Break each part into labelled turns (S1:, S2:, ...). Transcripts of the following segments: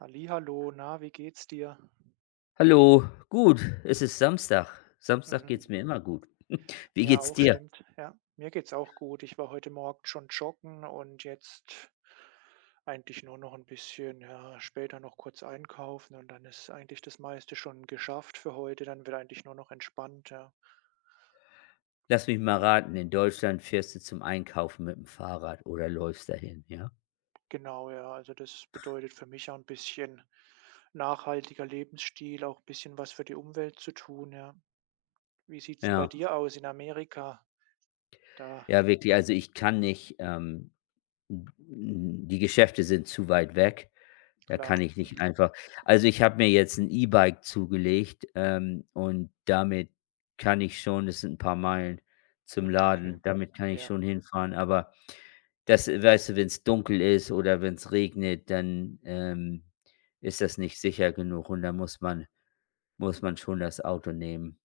S1: Hallihallo, na, wie geht's dir?
S2: Hallo, gut, es ist Samstag. Samstag
S1: Mhm.
S2: geht's mir immer gut. Wie
S1: Mir
S2: geht's
S1: auch,
S2: dir?
S1: stimmt. Ja, mir geht's auch gut. Ich war heute Morgen schon joggen und jetzt eigentlich nur noch ein bisschen, ja, später noch kurz einkaufen und dann ist eigentlich das meiste schon geschafft für heute. Dann wird eigentlich nur noch entspannt, ja.
S2: Lass mich mal raten, in Deutschland fährst du zum Einkaufen mit dem Fahrrad oder läufst dahin, ja?
S1: Genau, ja, also das bedeutet für mich auch ein bisschen nachhaltiger Lebensstil, auch ein bisschen was für die Umwelt zu tun, ja. Wie sieht's 'n bei
S2: Ja,
S1: dir aus in Amerika? Da
S2: ja, wirklich, also, ich kann nicht, die Geschäfte sind zu weit weg. Da
S1: Klar.
S2: kann ich nicht
S1: Mhm.
S2: einfach. Also, ich habe mir jetzt ein E-Bike zugelegt, und damit kann ich schon, das sind ein paar Meilen zum
S1: Mhm. Okay.
S2: Laden, damit kann ich
S1: Ja.
S2: schon hinfahren, aber das weißt du, wenn es dunkel ist oder wenn es regnet, dann, ist das nicht sicher genug und da muss man schon das Auto nehmen.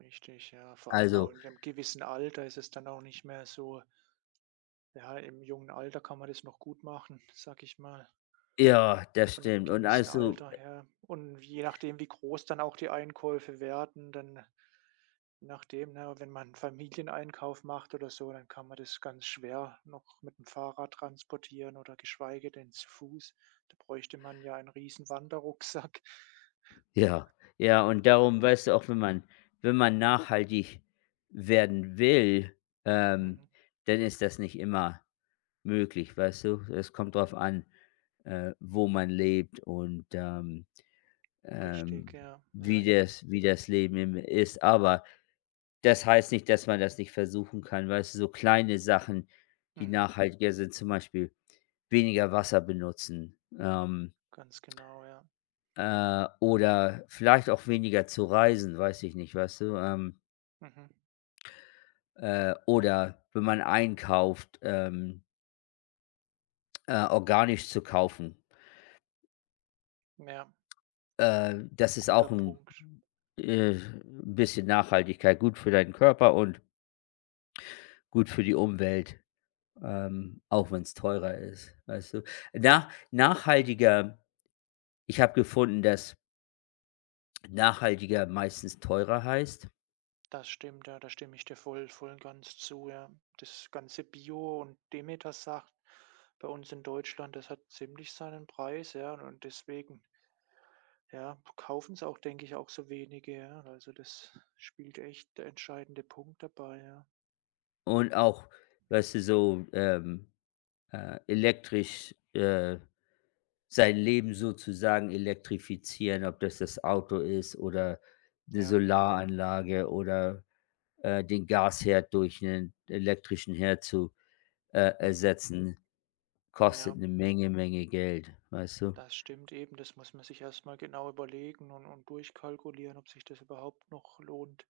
S1: Richtig, ja. Vor allem auch
S2: Also,
S1: in 'nem gewissen Alter ist es dann auch nicht mehr so. Ja, im jungen Alter kann man das noch gut machen, sage ich mal,
S2: ja, das
S1: ab 'nem
S2: stimmt. Und
S1: gewissen
S2: also,
S1: Alter, ja. Und je nachdem, wie groß dann auch die Einkäufe werden, dann je nachdem, ne, wenn man 'n Familieneinkauf macht oder so, dann kann man das ganz schwer noch mit dem Fahrrad transportieren oder geschweige denn zu Fuß. Da bräuchte man ja einen riesen Wanderrucksack.
S2: ja, ja,
S1: Ja,
S2: und darum, weißt du, auch wenn man nachhaltig werden will, ähm,
S1: mhm,
S2: dann ist das nicht immer möglich, weißt du? Es kommt drauf an, wo man lebt und,
S1: richtig,
S2: ähm,
S1: ja, ja, eben.
S2: wie das Leben eben ist. Aber das heißt nicht, dass man das nicht versuchen kann, weißt du? So kleine Sachen, die
S1: Mhm,
S2: nachhaltiger sind, zum Beispiel weniger Wasser benutzen,
S1: ganz genau, ja.
S2: oder vielleicht auch weniger zu reisen, weiß ich nicht, weißt du?
S1: Mhm.
S2: Oder wenn man einkauft, organisch zu kaufen.
S1: Ja,
S2: Das ist
S1: guter
S2: auch ein
S1: Punkt.
S2: äh, bisschen Nachhaltigkeit, gut für deinen Körper und gut für die Umwelt, auch wenn es teurer ist, weißt du? Nach nachhaltiger Ich habe gefunden, dass nachhaltiger meistens teurer heißt.
S1: Das stimmt, ja, da stimme ich dir voll, voll und ganz zu, ja. Das ganze Bio und Demeter sagt bei uns in Deutschland, das hat ziemlich seinen Preis, ja, und deswegen, ja, kaufen es auch, denke ich, auch so wenige, ja. Also das spielt echt der entscheidende Punkt dabei, ja.
S2: Und auch, weißt du, so, elektrisch, sein Leben sozusagen elektrifizieren, ob das das Auto ist oder 'ne
S1: Ja,
S2: Solaranlage oder, den Gasherd durch einen elektrischen Herd zu, Mhm.
S1: mhm.
S2: ersetzen, kostet
S1: Ja.
S2: eine Menge, Menge Geld, weißt du?
S1: Das stimmt eben, das muss man sich erst mal genau überlegen und durchkalkulieren, ob sich das überhaupt noch lohnt.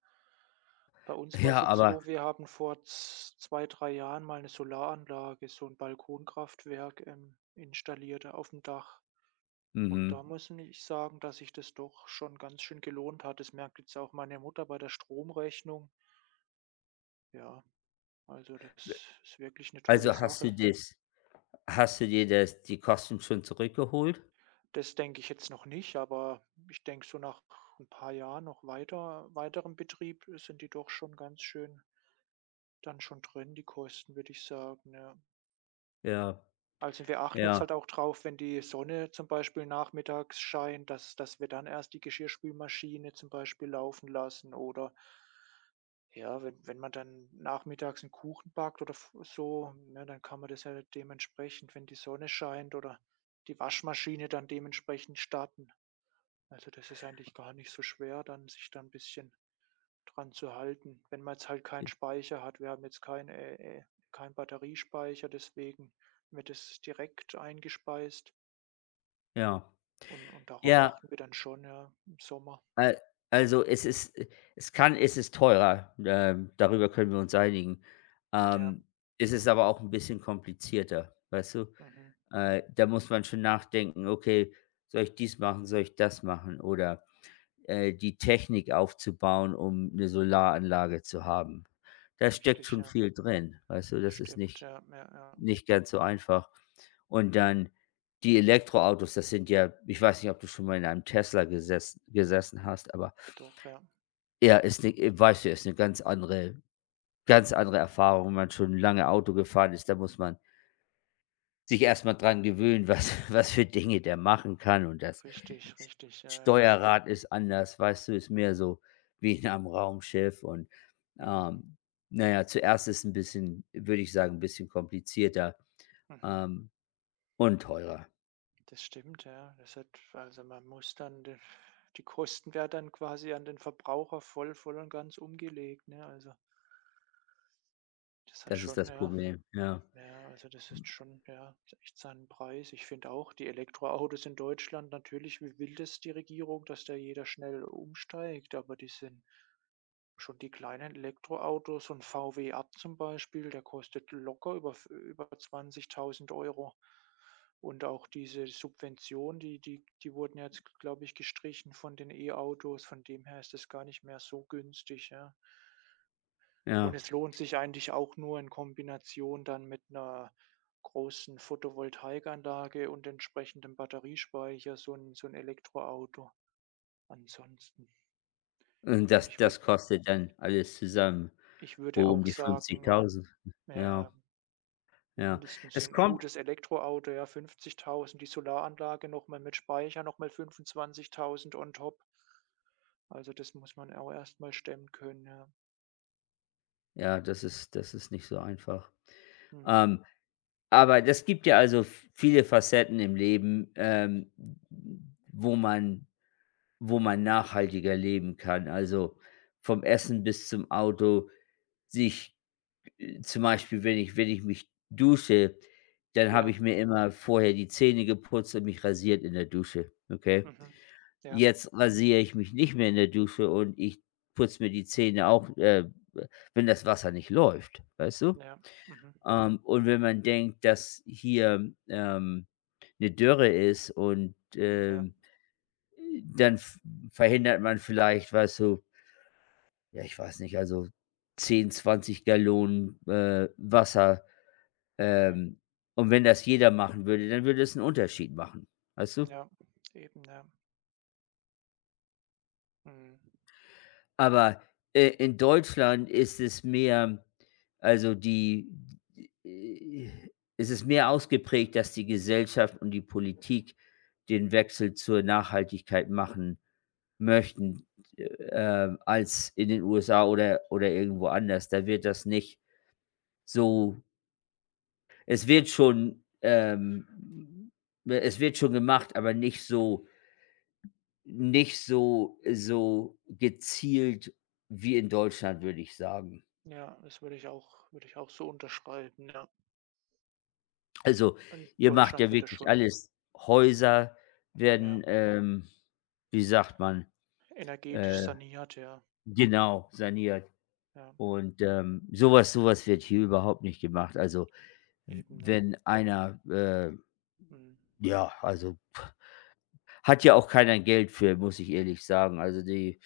S1: Bei
S2: Ja,
S1: uns war es
S2: ja.
S1: jetzt
S2: Aber
S1: so, wir haben vor z 2, 3 Jahren mal eine Solaranlage, so ein Balkonkraftwerk, installiert auf dem Dach. Und
S2: mhm.
S1: da muss ich sagen, dass sich das doch schon ganz schön gelohnt hat. Das merkt jetzt auch meine Mutter bei der Stromrechnung. Ja, also das ist wirklich eine tolle
S2: Also,
S1: Sache.
S2: hast du dir das die Kosten schon zurückgeholt?
S1: Das denke ich jetzt noch nicht, aber ich denke, so nach ein paar Jahren noch weiterem Betrieb sind die doch schon ganz schön dann schon drin, die Kosten, würde ich sagen, ja.
S2: Ja,
S1: Also, wir achten jetzt
S2: ja,
S1: halt auch drauf, wenn die Sonne zum Beispiel nachmittags scheint, dass wir dann erst die Geschirrspülmaschine zum Beispiel laufen lassen oder ja, wenn man dann nachmittags einen Kuchen backt oder f so, ne, dann kann man das ja dementsprechend, wenn die Sonne scheint oder die Waschmaschine dann dementsprechend starten. Also, das ist eigentlich gar nicht so schwer, dann sich da 'n bisschen dran zu halten, wenn man jetzt halt keinen Speicher hat. Wir haben jetzt keinen Batteriespeicher, deswegen wird es direkt eingespeist
S2: ja.
S1: und darauf
S2: Ja.
S1: achten wir dann schon, ja, im Sommer.
S2: Al also, es ist teurer, darüber können wir uns einigen.
S1: Ja,
S2: Ähm, Es ist aber auch ein bisschen komplizierter, weißt du?
S1: mhm,
S2: Da muss man schon nachdenken: „Okay, soll ich dies machen? Soll ich das machen?" Oder, die Technik aufzubauen, um eine Solaranlage zu haben. Da steckt
S1: richtig,
S2: schon
S1: ja.
S2: viel drin, weißt du? Das ist
S1: Stimmt, ja, ja, ja.
S2: nicht ganz so einfach. Und dann die Elektroautos, das sind ja, ich weiß nicht, ob du schon mal in einem Tesla gesessen hast, aber
S1: Doch, ja.
S2: ja, ist 'ne, weißt du, ist eine ganz andere Erfahrung, wenn man schon lange Auto gefahren ist. Da muss man sich erstmal dran gewöhnen, was was für Dinge der machen kann, und das
S1: Richtig,
S2: S
S1: richtig, ja, ja.
S2: Steuerrad ist anders, weißt du, ist mehr so wie in einem Raumschiff. Und,
S1: Mhm,
S2: ähm, na ja, zuerst ist ein bisschen, würde ich sagen, ein bisschen komplizierter,
S1: mhm.
S2: ähm, und teurer.
S1: Das stimmt, ja. Das hat Also, man muss dann de die Kosten werden dann quasi an den Verbraucher voll voll und ganz umgelegt, ne? Also, das hat
S2: Das ist
S1: schon,
S2: das
S1: ja.
S2: Problem. Ja,
S1: Ja, also das ist schon, ja, echt seinen Preis. Ich finde auch, die Elektroautos in Deutschland natürlich, wie will das die Regierung, dass da jeder schnell umsteigt, aber die sind Schon die kleinen Elektroautos, so 'n VW Up zum Beispiel, der kostet locker über 20.000 Euro. Und auch diese Subvention, die wurden jetzt, g glaube ich, gestrichen von den E-Autos. Von dem her ist das gar nicht mehr so günstig, ja. Und
S2: ja.
S1: es lohnt sich eigentlich auch nur in Kombination dann mit 'ner großen Photovoltaikanlage und entsprechendem Batteriespeicher, so 'n Elektroauto ansonsten.
S2: Und
S1: Und ich würde
S2: das kostet dann alles zusammen,
S1: ich würde
S2: so um
S1: auch
S2: die
S1: sagen, ja,
S2: 50.000.
S1: ja,
S2: Ja.
S1: ja.
S2: Ja,
S1: Mindestens
S2: es
S1: ein
S2: kommt.
S1: gutes Elektroauto, ja. 50.000, die Solaranlage nochmal mit Speicher nochmal 25.000 on top. Also, das muss man auch erstmal stemmen können, ja.
S2: Ja, das ist nicht so einfach.
S1: Mhm.
S2: Ähm, aber das gibt ja, also, v viele Facetten im Leben, wo man wo man nachhaltiger leben kann. Also, vom Essen bis zum Auto, sich, zum Beispiel, wenn ich mich dusche, dann habe
S1: Ja,
S2: ich mir immer vorher die Zähne geputzt und mich rasiert in der Dusche, okay?
S1: mhm. Ja,
S2: Jetzt rasiere ich mich nicht mehr in der Dusche und ich putze mir die Zähne auch, wenn das Wasser nicht läuft, weißt du?
S1: ja, mhm.
S2: Und wenn man denkt, dass hier, 'ne Dürre ist und,
S1: Ja,
S2: dann v verhindert man vielleicht, weißt du, ja, ich weiß nicht, also, 10, 20 Gallonen, Wasser,
S1: okay.
S2: ähm, und wenn das jeder machen würde, dann würde es einen Unterschied machen, weißt du?
S1: Ja, eben, ja. Mhm.
S2: Aber, in Deutschland ist es mehr, also die, äh, ist es mehr ausgeprägt, dass die Gesellschaft und die Politik den Wechsel zur Nachhaltigkeit machen möchten, als in den USA oder irgendwo anders. Da wird das nicht so, es wird schon, ähm es wird schon gemacht, aber nicht so gezielt wie in Deutschland, würde ich sagen.
S1: Ja, das würde ich auch so unterschreiben, ja.
S2: Also,
S1: In
S2: ihr macht
S1: Deutschland
S2: ja
S1: wird das
S2: wirklich
S1: schon,
S2: alles. Häuser
S1: ja,
S2: werden, wie sagt man, äh
S1: energetisch saniert, ja.
S2: genau, saniert.
S1: Ja,
S2: Und, sowas, was so, wird hier überhaupt nicht gemacht. Also, w
S1: eben, ja.
S2: wenn einer,
S1: Mhm.
S2: ja, also, pff, hat ja auch keiner Geld für, muss ich ehrlich sagen. Also, die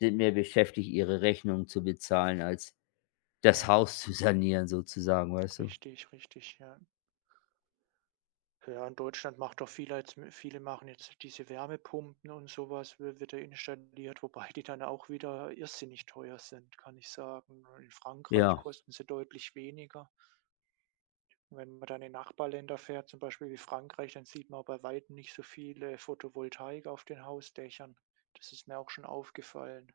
S2: sind mehr beschäftigt, ihre Rechnungen zu bezahlen, als das
S1: Ja,
S2: Haus zu sanieren, sozusagen, weißt du?
S1: richtig, richtig, ja. Ja, in Deutschland macht doch viele jetzt viele machen jetzt diese Wärmepumpen und sowas wi wird ja installiert, wobei die dann auch wieder irrsinnig teuer sind, kann ich sagen. In Frankreich
S2: Ja.
S1: kosten sie deutlich weniger. Und wenn man dann in Nachbarländer fährt, zum Beispiel wie Frankreich, dann sieht man auch bei weitem nicht so viele Photovoltaik auf den Hausdächern. Das ist mir auch schon aufgefallen.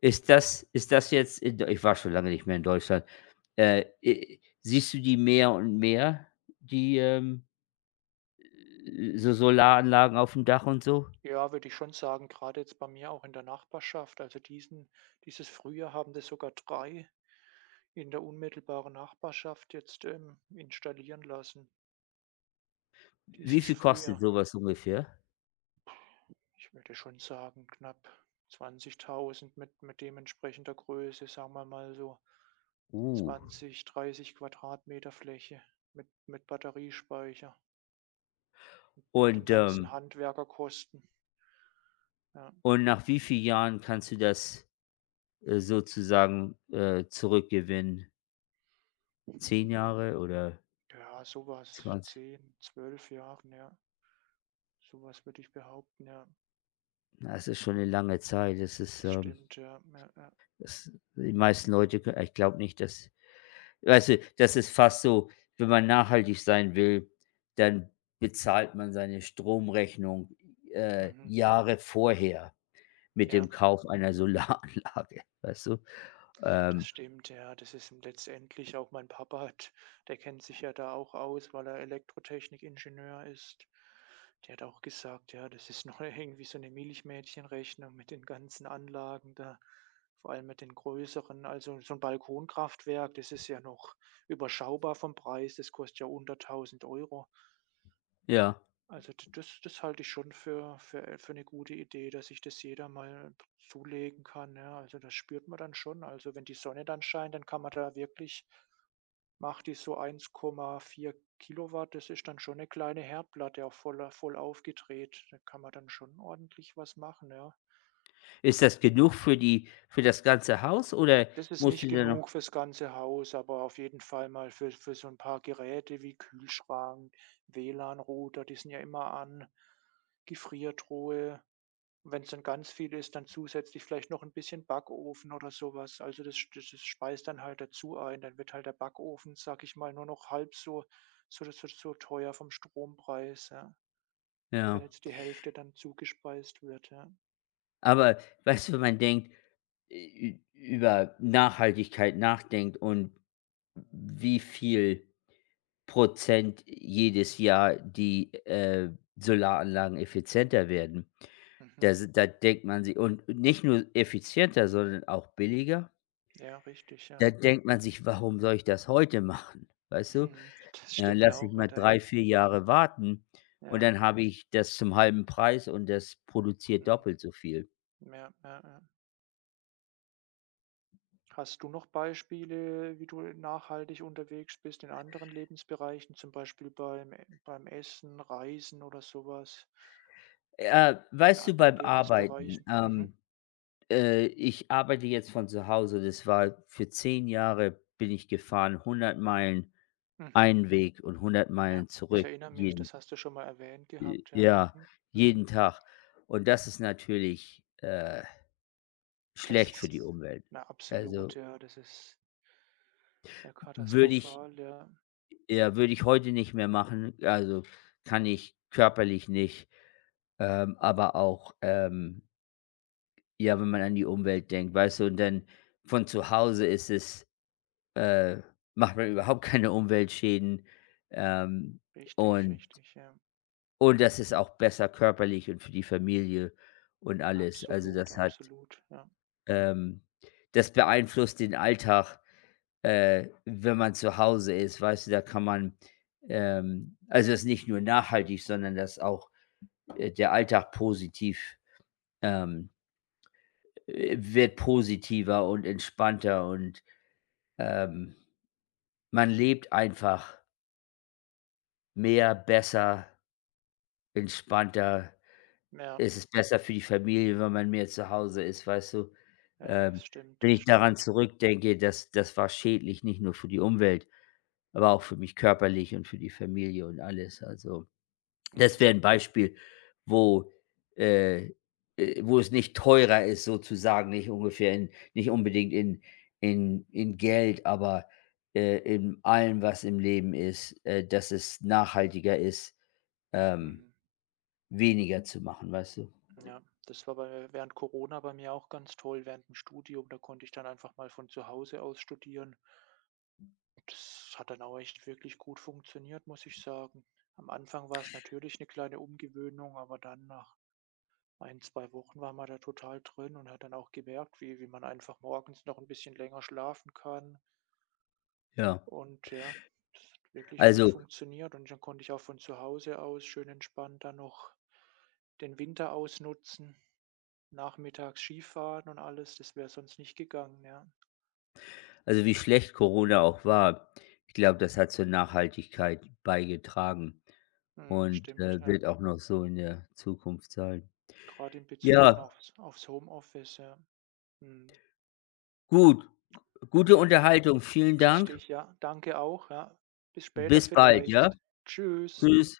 S2: Ist das jetzt in, ich war schon lange nicht mehr in Deutschland. I Siehst du die mehr und mehr, die, so, Solaranlagen aufm Dach und so?
S1: Ja, würde ich schon sagen, gerade jetzt bei mir auch in der Nachbarschaft. Also, diesen dieses Frühjahr haben das sogar drei in der unmittelbaren Nachbarschaft jetzt, installieren lassen,
S2: Wie
S1: dieses
S2: viel kostet
S1: Frühjahr.
S2: sowas ungefähr?
S1: Ich würde schon sagen, knapp 20.000 mit dementsprechender Größe, sagen wir mal so
S2: Uh,
S1: 20, 30 Quadratmeter Fläche mit Batteriespeicher und den
S2: und,
S1: ganzen Handwerkerkosten, ja.
S2: und nach wie vielen Jahren kannst du das, sozusagen, zurückgewinnen?
S1: Mhm.
S2: 10 Jahre oder
S1: Ja, so was,
S2: 20?
S1: 10, 12 Jahren, ja. So was würde ich behaupten, ja.
S2: Na, es ist schon
S1: Ne,
S2: eine lange Zeit. Das ist,
S1: das stimmt, ja, ja, ja.
S2: das, die meisten Leute kö ich glaube nicht, dass, weißt du, das ist fast so, wenn man nachhaltig sein will, dann bezahlt man seine Stromrechnung,
S1: Mhm.
S2: Jahre vorher mit
S1: Ja.
S2: dem Kauf einer Solaranlage, weißt du?
S1: Das
S2: Ähm,
S1: stimmt, ja. Das ist letztendlich auch mein Papa, hat der kennt sich ja da auch aus, weil er Elektrotechnikingenieur ist. Der hat auch gesagt: „Ja, das ist noch irgendwie so eine Milchmädchenrechnung mit den ganzen Anlagen da, vor allem mit den größeren. Also, so ein Balkonkraftwerk, das ist ja noch überschaubar vom Preis. Das kostet ja unter 1.000 Euro.
S2: ja.
S1: Also, d das das halte ich schon für 'ne gute Idee, dass sich das jeder mal zulegen kann, ja. Also, das spürt man dann schon. Also, wenn die Sonne dann scheint, dann kann man da wirklich, macht die so 1,4 Kilowatt. Das ist dann schon eine kleine Herdplatte, auch voll voll aufgedreht. Da kann man dann schon ordentlich was machen, ja.
S2: Ist das genug für die für das ganze Haus oder
S1: Das ist
S2: musst
S1: nicht
S2: du da noch,
S1: genug fürs ganze Haus, aber auf jeden Fall mal für so ein paar Geräte wie Kühlschrank, WLAN-Router, die sind ja immer an, Gefriertruhe. Und wenn es dann ganz viel ist, dann zusätzlich vielleicht noch ein bisschen Backofen oder sowas. Also, das speist dann halt dazu ein. Dann wird halt der Backofen, sage ich mal, nur noch halb so teuer vom Strompreis, ja,
S2: ja?
S1: wenn jetzt die Hälfte dann zugespeist wird, ja.
S2: Aber weißt du, wenn man denkt, ü über Nachhaltigkeit nachdenkt und wie viel Prozent jedes Jahr die, Solaranlagen effizienter werden.
S1: Mhm.
S2: Da denkt man sich, und nicht nur effizienter, sondern auch billiger.
S1: Ja, richtig, ja.
S2: Da denkt man sich: „Warum soll ich das heute machen?" Weißt du?
S1: Mhm. Das
S2: Dann
S1: stimmt
S2: lasse ich
S1: auch
S2: mal
S1: wieder,
S2: drei,
S1: ja.
S2: 4 Jahre warten und
S1: Ja.
S2: dann habe ich das zum halben Preis und das produziert
S1: Mhm.
S2: doppelt so viel.
S1: Ja, ja, ja. Hast du noch Beispiele, wie du nachhaltig unterwegs bist in anderen Lebensbereichen, zum Beispiel beim E beim Essen, Reisen oder sowas? In
S2: Weißt du,
S1: anderen
S2: beim Arbeiten,
S1: Lebensbereichen. Mhm,
S2: ich arbeite jetzt von zu Hause. Das war für 10 Jahre bin ich gefahren, 100 Meilen
S1: mhm.
S2: einen Weg und 100
S1: Ja,
S2: Meilen
S1: ich
S2: zurück
S1: erinnere mich,
S2: jeden,
S1: das hast du schon mal erwähnt gehabt, ja.
S2: ja,
S1: Mhm, mhm.
S2: jeden Tag. Und das ist natürlich,
S1: Das
S2: schlecht für die
S1: ist,
S2: Umwelt.
S1: na, absolut,
S2: Also,
S1: ja, das ist sehr
S2: würde ich
S1: katastrophal, ja.
S2: ja, würde ich heute nicht mehr machen. Also, kann ich körperlich nicht, aber auch, ja, wenn man an die Umwelt denkt, weißt du? Und dann, von zu Hause ist es, äh, macht man überhaupt keine Umweltschäden, ähm,
S1: Richtig,
S2: und
S1: richtig, ja.
S2: und das ist auch besser körperlich und für die Familie und alles. Also,
S1: Absolut,
S2: das hat,
S1: absolut, ja.
S2: ähm, das beeinflusst den Alltag, wenn man zu Hause ist, weißt du? Da kann man, also, das ist nicht nur nachhaltig, sondern das auch, der Alltag positiv, ähm, wird positiver und entspannter und, ähm, man lebt einfach mehr, besser, entspannter.
S1: Ja,
S2: Es ist besser für die Familie, wenn man mehr zu Hause ist, weißt du?
S1: ja,
S2: Ähm,
S1: das stimmt,
S2: Wenn
S1: das
S2: ich daran
S1: stimmt.
S2: zurückdenke, das war schädlich, nicht nur für die Umwelt, aber auch für mich körperlich und für die Familie und alles. Also, das wäre
S1: Mhm,
S2: ein Beispiel, wo, äh, wo es nicht teurer ist, sozusagen, nicht ungefähr in, nicht unbedingt in Geld, aber, in allem, was im Leben ist, dass es nachhaltiger ist, ähm,
S1: mhm.
S2: weniger zu machen, weißt du?
S1: Ja, das war während Corona bei mir auch ganz toll, während dem Studium, da konnte ich dann einfach mal von zu Hause aus studieren. Das hat dann auch echt wirklich gut funktioniert, muss ich sagen. Am Anfang war es natürlich eine kleine Umgewöhnung, aber dann nach ein, 2 Wochen war man da total drin und hat dann auch gemerkt, wie man einfach morgens noch ein bisschen länger schlafen kann.
S2: Ja.
S1: Und ja, das hat wirklich gut
S2: Also
S1: funktioniert und dann konnte ich auch von zu Hause aus schön entspannt dann noch den Winter ausnutzen, nachmittags Skifahren und alles. Das wäre sonst nicht gegangen, ja.
S2: also, wie schlecht Corona auch war, ich glaube, das hat zur Nachhaltigkeit beigetragen
S1: Mhm,
S2: und,
S1: stimmt, ja,
S2: wird auch noch so in der Zukunft sein.
S1: gerade in Bezug dann
S2: Ja,
S1: aufs Homeoffice, ja. Mhm.
S2: gut. Gute
S1: Ja,
S2: Unterhaltung. Vielen Dank.
S1: richtig, ja. Danke auch, ja. Bis später
S2: Bis bald, ja?
S1: vielleicht. Tschüss.
S2: Tschüss.